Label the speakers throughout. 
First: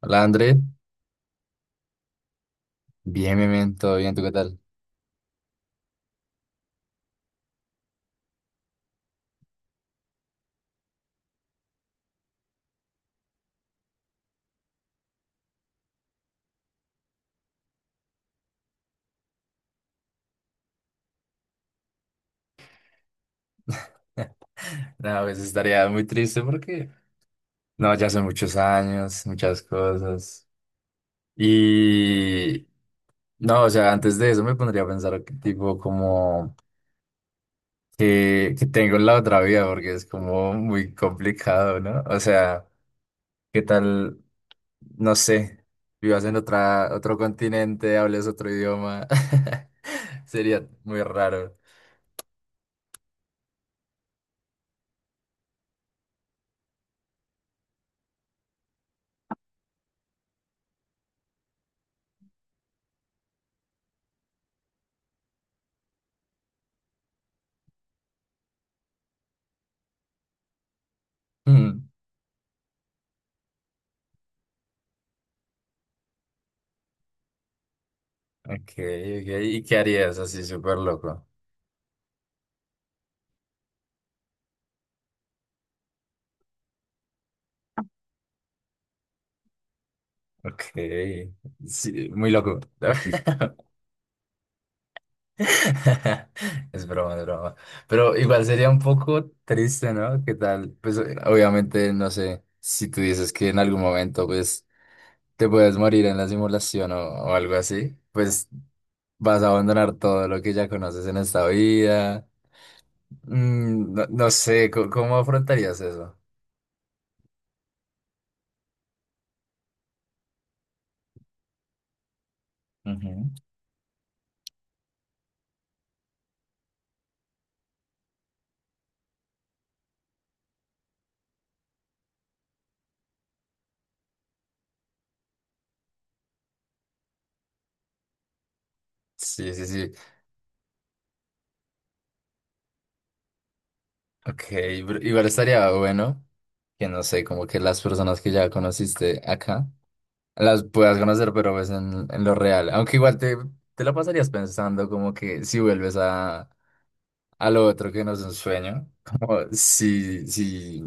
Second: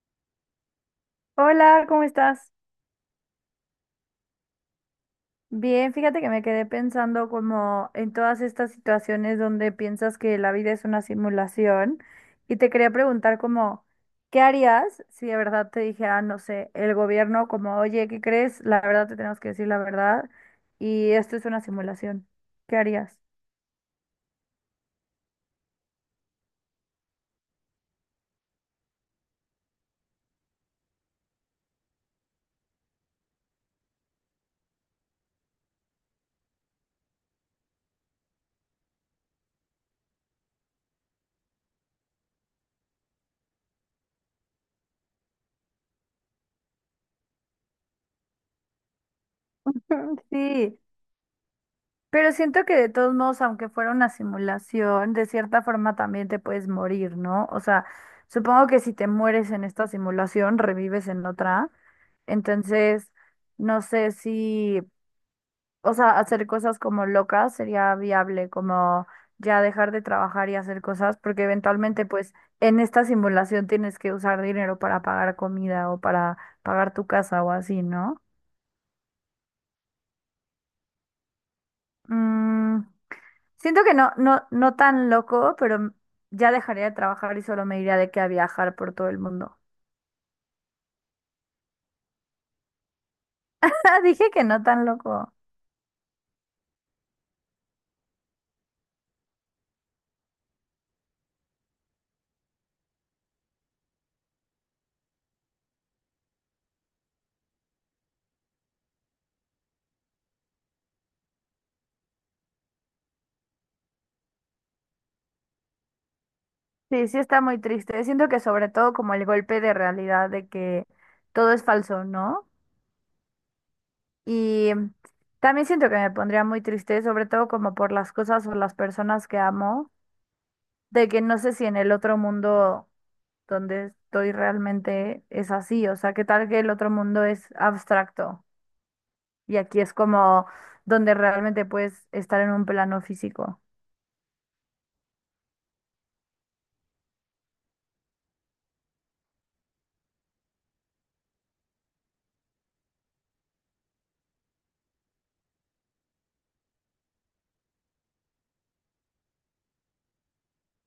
Speaker 1: Hola, André.
Speaker 2: Hola, ¿cómo estás?
Speaker 1: Bien, bien, bien, todo bien, ¿tú qué tal?
Speaker 2: Bien, fíjate que me quedé pensando como en todas estas situaciones donde piensas que la vida es una simulación y te quería preguntar como, ¿qué harías si de verdad te dijera, no sé, el gobierno como, oye, ¿qué crees? La verdad te tenemos que decir la verdad y esto es una simulación. ¿Qué harías?
Speaker 1: No, pues estaría muy triste porque, no, ya son muchos años, muchas cosas. Y, no, o sea, antes de eso me pondría a pensar, que, tipo, como que tengo en la otra vida, porque es como muy complicado, ¿no? O sea, ¿qué tal, no sé, vivas en otro continente, hables otro idioma? Sería
Speaker 2: Sí.
Speaker 1: muy raro.
Speaker 2: Pero siento que de todos modos, aunque fuera una simulación, de cierta forma también te puedes morir, ¿no? O sea, supongo que si te mueres en esta simulación, revives en otra. Entonces, no sé si, o sea, hacer cosas como locas sería viable, como ya dejar de trabajar y hacer cosas, porque
Speaker 1: Mm.
Speaker 2: eventualmente, pues, en esta simulación tienes que usar dinero para pagar comida o para pagar tu casa o así, ¿no?
Speaker 1: Ok, ok, ¿y qué harías así súper loco?
Speaker 2: Mm. Siento que no tan loco, pero ya dejaría de trabajar y solo me iría de que a viajar por todo el mundo.
Speaker 1: Ok, sí, muy loco.
Speaker 2: Dije que no tan loco.
Speaker 1: Es broma, es broma. Pero igual sería un poco triste, ¿no? ¿Qué tal? Pues obviamente, no sé, si tú dices que en algún momento, pues, te puedes morir en la simulación o algo así, pues vas a abandonar todo lo que ya conoces en esta vida. No, no sé, cómo afrontarías eso?
Speaker 2: Sí, sí está muy triste. Siento que sobre todo como el golpe de realidad de que todo es falso, ¿no?
Speaker 1: Ujú.
Speaker 2: Y también siento que me pondría muy triste, sobre todo como por las cosas o las personas que amo, de que no sé si en el otro mundo donde estoy realmente es así, o sea, qué tal que el otro mundo es abstracto.
Speaker 1: Sí,
Speaker 2: Y
Speaker 1: sí,
Speaker 2: aquí
Speaker 1: sí.
Speaker 2: es como donde realmente puedes estar en un plano físico.
Speaker 1: Ok, pero igual estaría bueno que no sé, como que las personas que ya conociste acá las puedas conocer, pero pues en lo real. Aunque igual te la pasarías pensando como que si vuelves a lo otro que no es un sueño, como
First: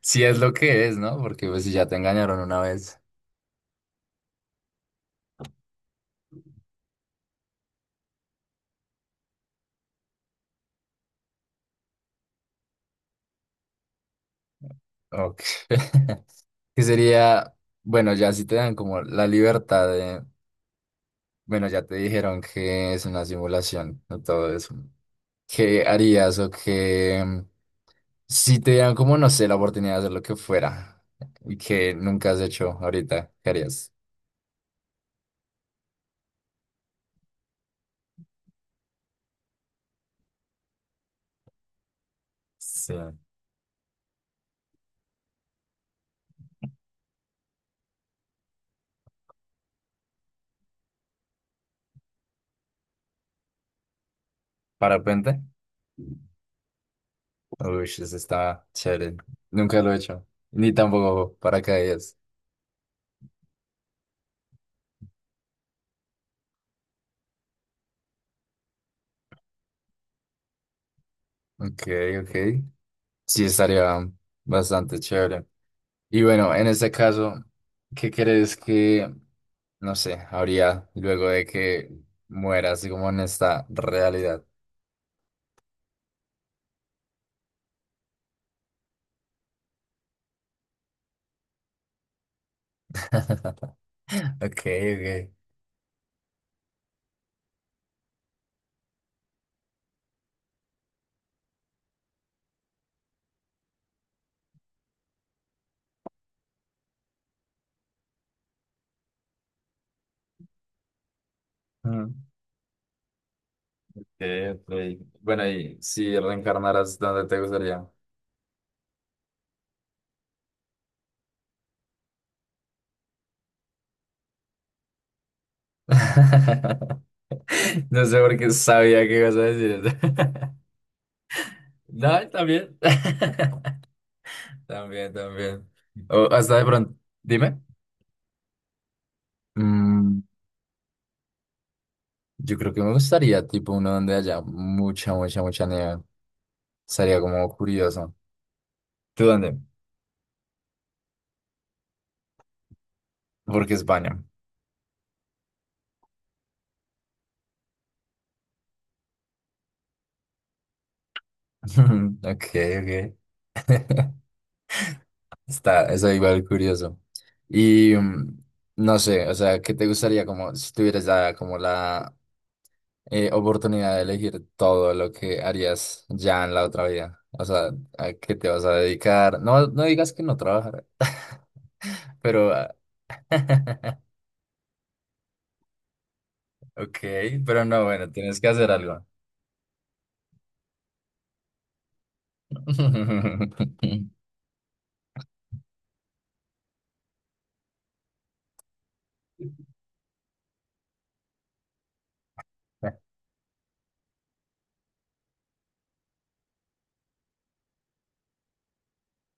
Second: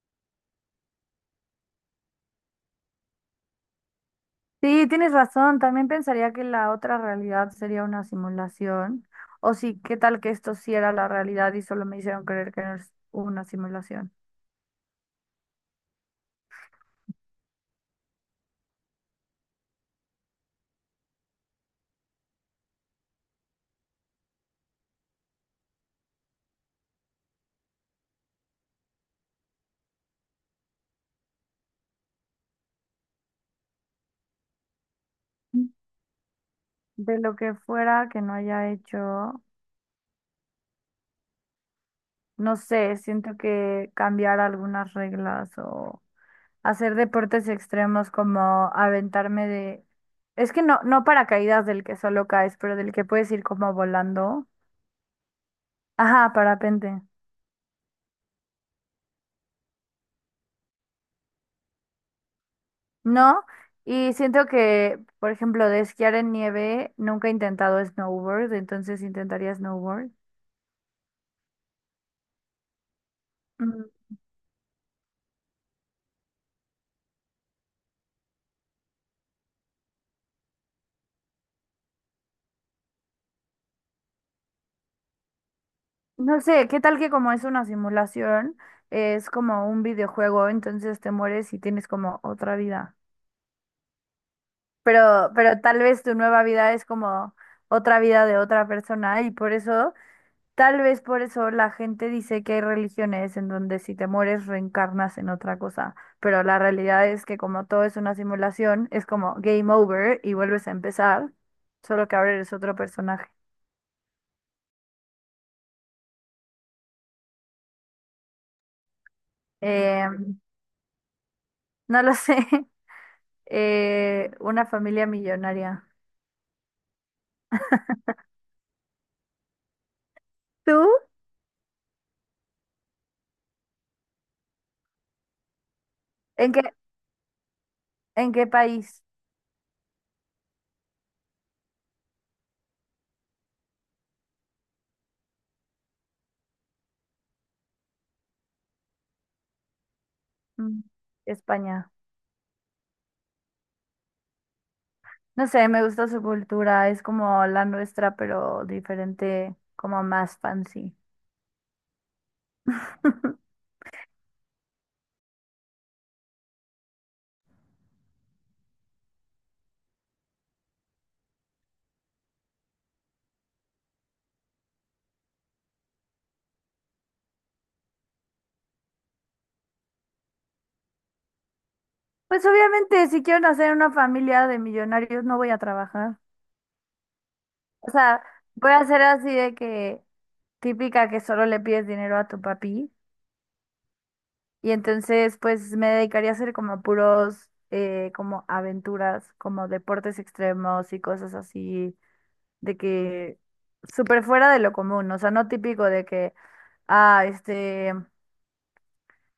Speaker 1: si es lo que es, ¿no? Porque pues si ya te engañaron una vez,
Speaker 2: Sí, tienes razón. También pensaría que la otra realidad sería una simulación. O sí, ¿qué tal que esto sí era la realidad y solo me hicieron creer que no es una simulación?
Speaker 1: ok. Que sería, bueno, ya si te dan como la libertad de, bueno, ya te dijeron que es una simulación, no todo eso. ¿Qué harías o qué? Si te dieran como, no sé, la oportunidad de hacer lo que fuera y que nunca has hecho ahorita, ¿qué harías?
Speaker 2: Mm. De lo que fuera que no haya hecho, no
Speaker 1: Sí.
Speaker 2: sé, siento que cambiar algunas reglas o hacer deportes extremos como aventarme de... Es que no paracaídas del que solo caes, pero del que puedes ir como volando.
Speaker 1: ¿Parapente?
Speaker 2: Ajá, parapente.
Speaker 1: Uy, eso está chévere. Nunca lo he hecho. Ni tampoco paracaídas.
Speaker 2: No, y siento que, por ejemplo, de esquiar en nieve, nunca he intentado snowboard, entonces intentaría snowboard.
Speaker 1: Ok, ok. Sí,
Speaker 2: Mm,
Speaker 1: estaría bastante chévere. Y bueno, en este caso, ¿qué crees que, no sé, habría luego de que mueras como en esta realidad?
Speaker 2: No sé, ¿qué tal que como es una simulación, es como un videojuego, entonces te mueres y tienes como otra vida?
Speaker 1: Ok,
Speaker 2: Pero tal vez tu nueva vida es como otra vida de otra persona y por eso tal vez por eso la gente dice que hay religiones en donde si te mueres reencarnas en otra cosa, pero la realidad es que como todo es una simulación, es como game over y vuelves a empezar, solo
Speaker 1: ok.
Speaker 2: que ahora eres otro personaje.
Speaker 1: Rey. Bueno, y si reencarnaras, ¿dónde te gustaría?
Speaker 2: Eh, no lo sé, una familia millonaria.
Speaker 1: No sé por qué sabía que ibas a decir eso.
Speaker 2: ¿Tú?
Speaker 1: No, también. También, también. O
Speaker 2: ¿En
Speaker 1: hasta
Speaker 2: qué,
Speaker 1: de pronto. Dime.
Speaker 2: en qué país?
Speaker 1: Mm, yo creo que me gustaría, tipo, uno donde haya mucha, mucha, mucha nieve. Sería como curioso. ¿Tú dónde?
Speaker 2: Mm, España.
Speaker 1: Porque España.
Speaker 2: No sé, me gusta su cultura, es como la nuestra, pero diferente, como más fancy.
Speaker 1: Ok, ok. Está, eso igual curioso. Y no sé, o sea, ¿qué te gustaría como si tuvieras ya como la oportunidad de elegir todo lo que harías ya en la otra vida? O sea, ¿a qué te vas a dedicar? No, no digas que no trabajar,
Speaker 2: Pues
Speaker 1: pero... ah,
Speaker 2: obviamente, si quiero hacer una familia de millonarios, no voy a trabajar.
Speaker 1: Ok, pero no,
Speaker 2: O
Speaker 1: bueno,
Speaker 2: sea,
Speaker 1: tienes que hacer
Speaker 2: voy a hacer
Speaker 1: algo.
Speaker 2: así de que típica que solo le pides dinero a tu papi. Y entonces, pues me dedicaría a hacer como puros, como aventuras, como deportes extremos y cosas así, de que súper fuera de lo común. O sea, no típico de que, ah, este,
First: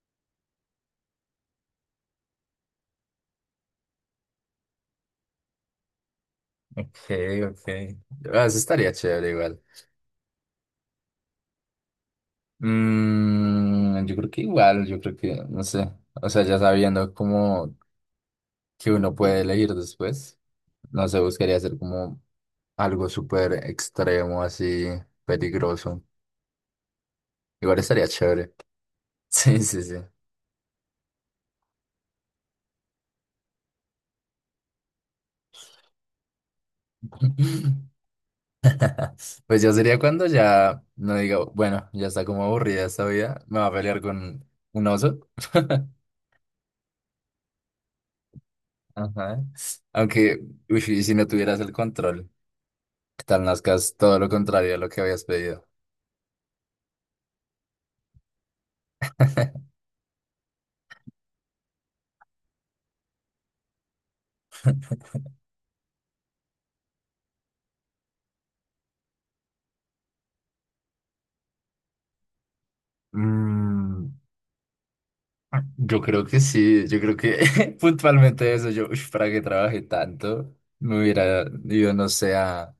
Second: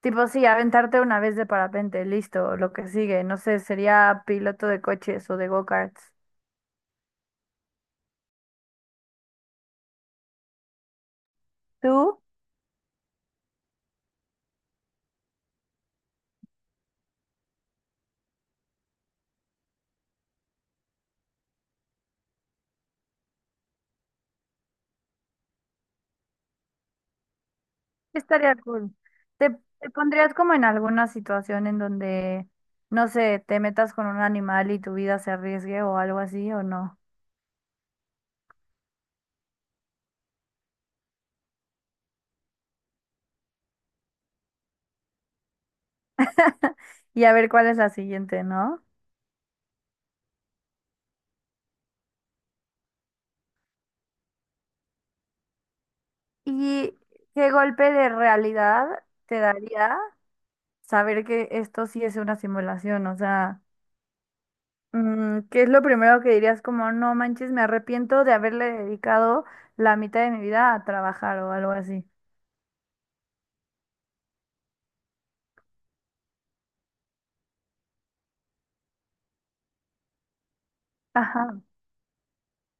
Speaker 2: tipo, sí, aventarte una vez de parapente, listo, lo que sigue. No sé, sería piloto de coches o de go-karts.
Speaker 1: Ok, ok. Ah, eso estaría chévere igual.
Speaker 2: ¿Tú?
Speaker 1: Yo creo que igual, yo creo que, no sé, o sea, ya sabiendo como que uno puede elegir después, no sé, buscaría hacer como algo súper extremo, así, peligroso. Igual estaría chévere.
Speaker 2: Estaría cool. ¿Te,
Speaker 1: Sí, sí,
Speaker 2: te
Speaker 1: sí.
Speaker 2: pondrías como en alguna situación en donde, no sé, te metas con un animal y tu vida se arriesgue o algo así o no?
Speaker 1: Pues ya sería cuando ya no diga, bueno, ya está como aburrida esta vida, me va a pelear con un oso.
Speaker 2: Y a ver cuál es la siguiente, ¿no?
Speaker 1: Ajá. Aunque, uy, y si no tuvieras el control, que tal nazcas todo lo contrario a lo que habías pedido?
Speaker 2: ¿Y qué golpe de realidad te daría saber que esto sí es una simulación? O sea, ¿qué es lo primero que dirías como, no manches, me arrepiento de haberle dedicado la mitad de mi vida a trabajar o algo así?
Speaker 1: Mm. Yo creo que sí, yo creo que puntualmente eso, yo, "Ush, para que trabaje tanto, me hubiera
Speaker 2: Ajá.
Speaker 1: ido, no sé,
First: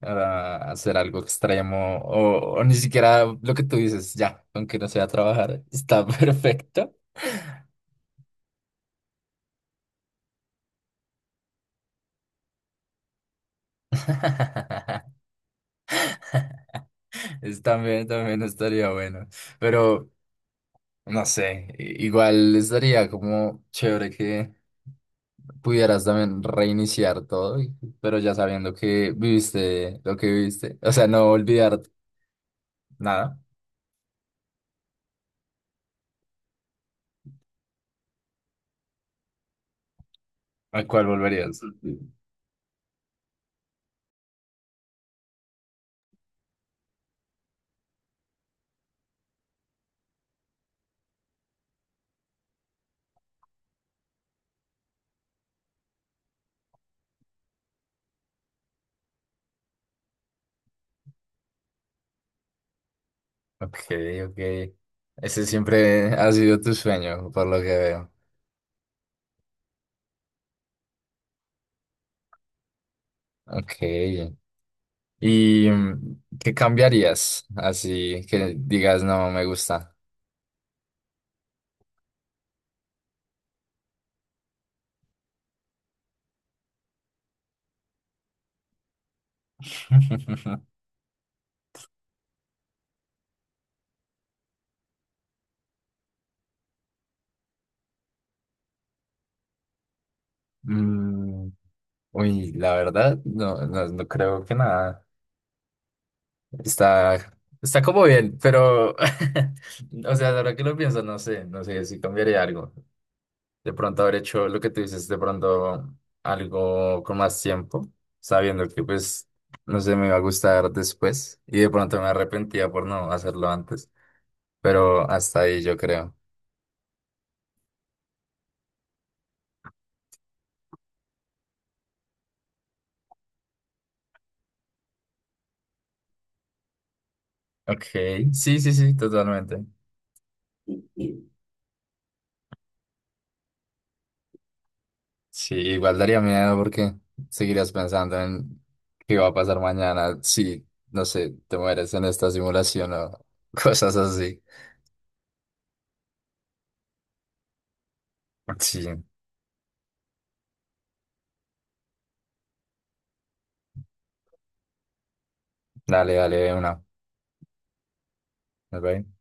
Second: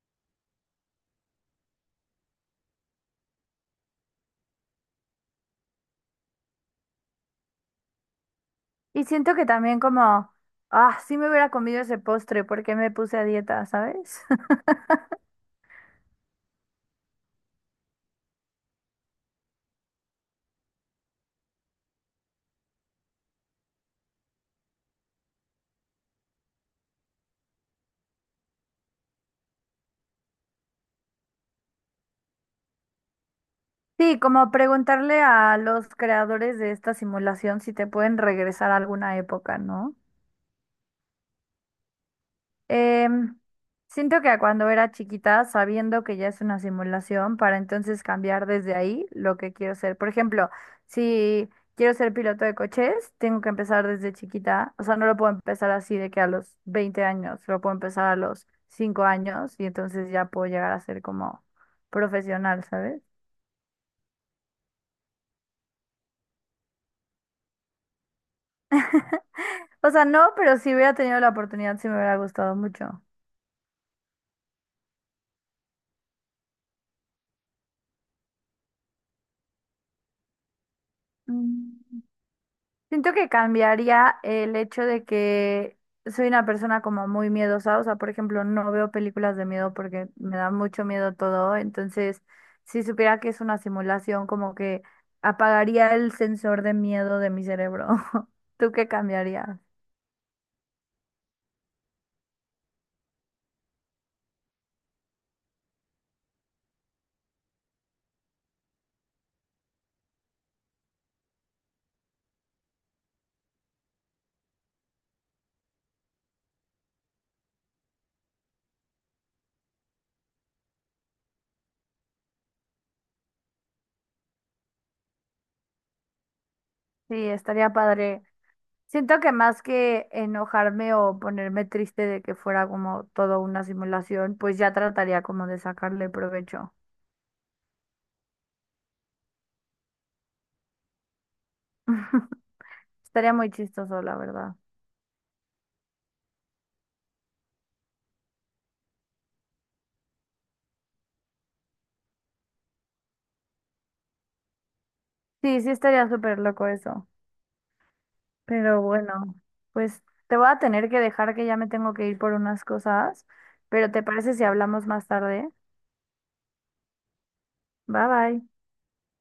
Speaker 1: a hacer algo extremo o ni siquiera lo que tú dices, ya, aunque no sea trabajar, está perfecto".
Speaker 2: Y siento que también como, ah, sí me hubiera comido ese postre porque me puse a dieta, ¿sabes?
Speaker 1: Es también, también estaría bueno, pero no sé, igual estaría como chévere que pudieras también reiniciar todo, pero ya sabiendo que viviste lo que viviste, o sea, no olvidar nada.
Speaker 2: Sí, como preguntarle a los creadores de esta simulación si te pueden regresar a alguna época, ¿no?
Speaker 1: ¿A cuál volverías? Sí.
Speaker 2: Em, siento que cuando era chiquita, sabiendo que ya es una simulación, para entonces cambiar desde ahí lo que quiero ser. Por ejemplo, si quiero ser piloto de coches, tengo que empezar desde chiquita. O sea, no lo puedo empezar así de que a los 20 años, lo puedo empezar a los 5 años y entonces ya puedo llegar a ser como profesional, ¿sabes?
Speaker 1: Ok, ok. Ese siempre ha sido tu sueño, por lo que veo.
Speaker 2: O sea, no, pero si hubiera tenido la oportunidad, sí me hubiera gustado mucho.
Speaker 1: Ok. ¿Y qué cambiarías? Así que digas, no, me gusta.
Speaker 2: Mm. Siento que cambiaría el hecho de que soy una persona como muy miedosa, o sea, por ejemplo, no veo películas de miedo porque me da mucho miedo todo, entonces si supiera que es una simulación, como que apagaría el sensor de miedo de mi cerebro. ¿Tú qué cambiarías?
Speaker 1: Mm, Uy, la verdad, no, no, no creo que nada. Está como bien, pero, o sea, ahora que lo pienso, no sé, no sé si cambiaría algo. De pronto haber hecho lo que tú dices, de pronto algo con más tiempo, sabiendo que pues no sé, me iba a gustar después y de pronto me arrepentía por no hacerlo antes, pero hasta ahí yo creo.
Speaker 2: Sí, estaría padre. Siento que más que enojarme o ponerme triste de que fuera como todo una simulación, pues ya trataría como de sacarle provecho.
Speaker 1: Ok, sí, sí, sí, totalmente.
Speaker 2: Estaría muy chistoso, la verdad.
Speaker 1: Sí, igual daría miedo porque seguirías pensando en qué va a pasar mañana si, no sé, te mueres en esta simulación o cosas así.
Speaker 2: Sí, sí estaría súper loco eso. Pero
Speaker 1: Sí,
Speaker 2: bueno, pues te voy a tener que dejar que ya me tengo que ir por unas cosas, pero ¿te parece si hablamos más tarde?
Speaker 1: dale, dale, de una.
Speaker 2: Bye bye.
Speaker 1: ¿Ok?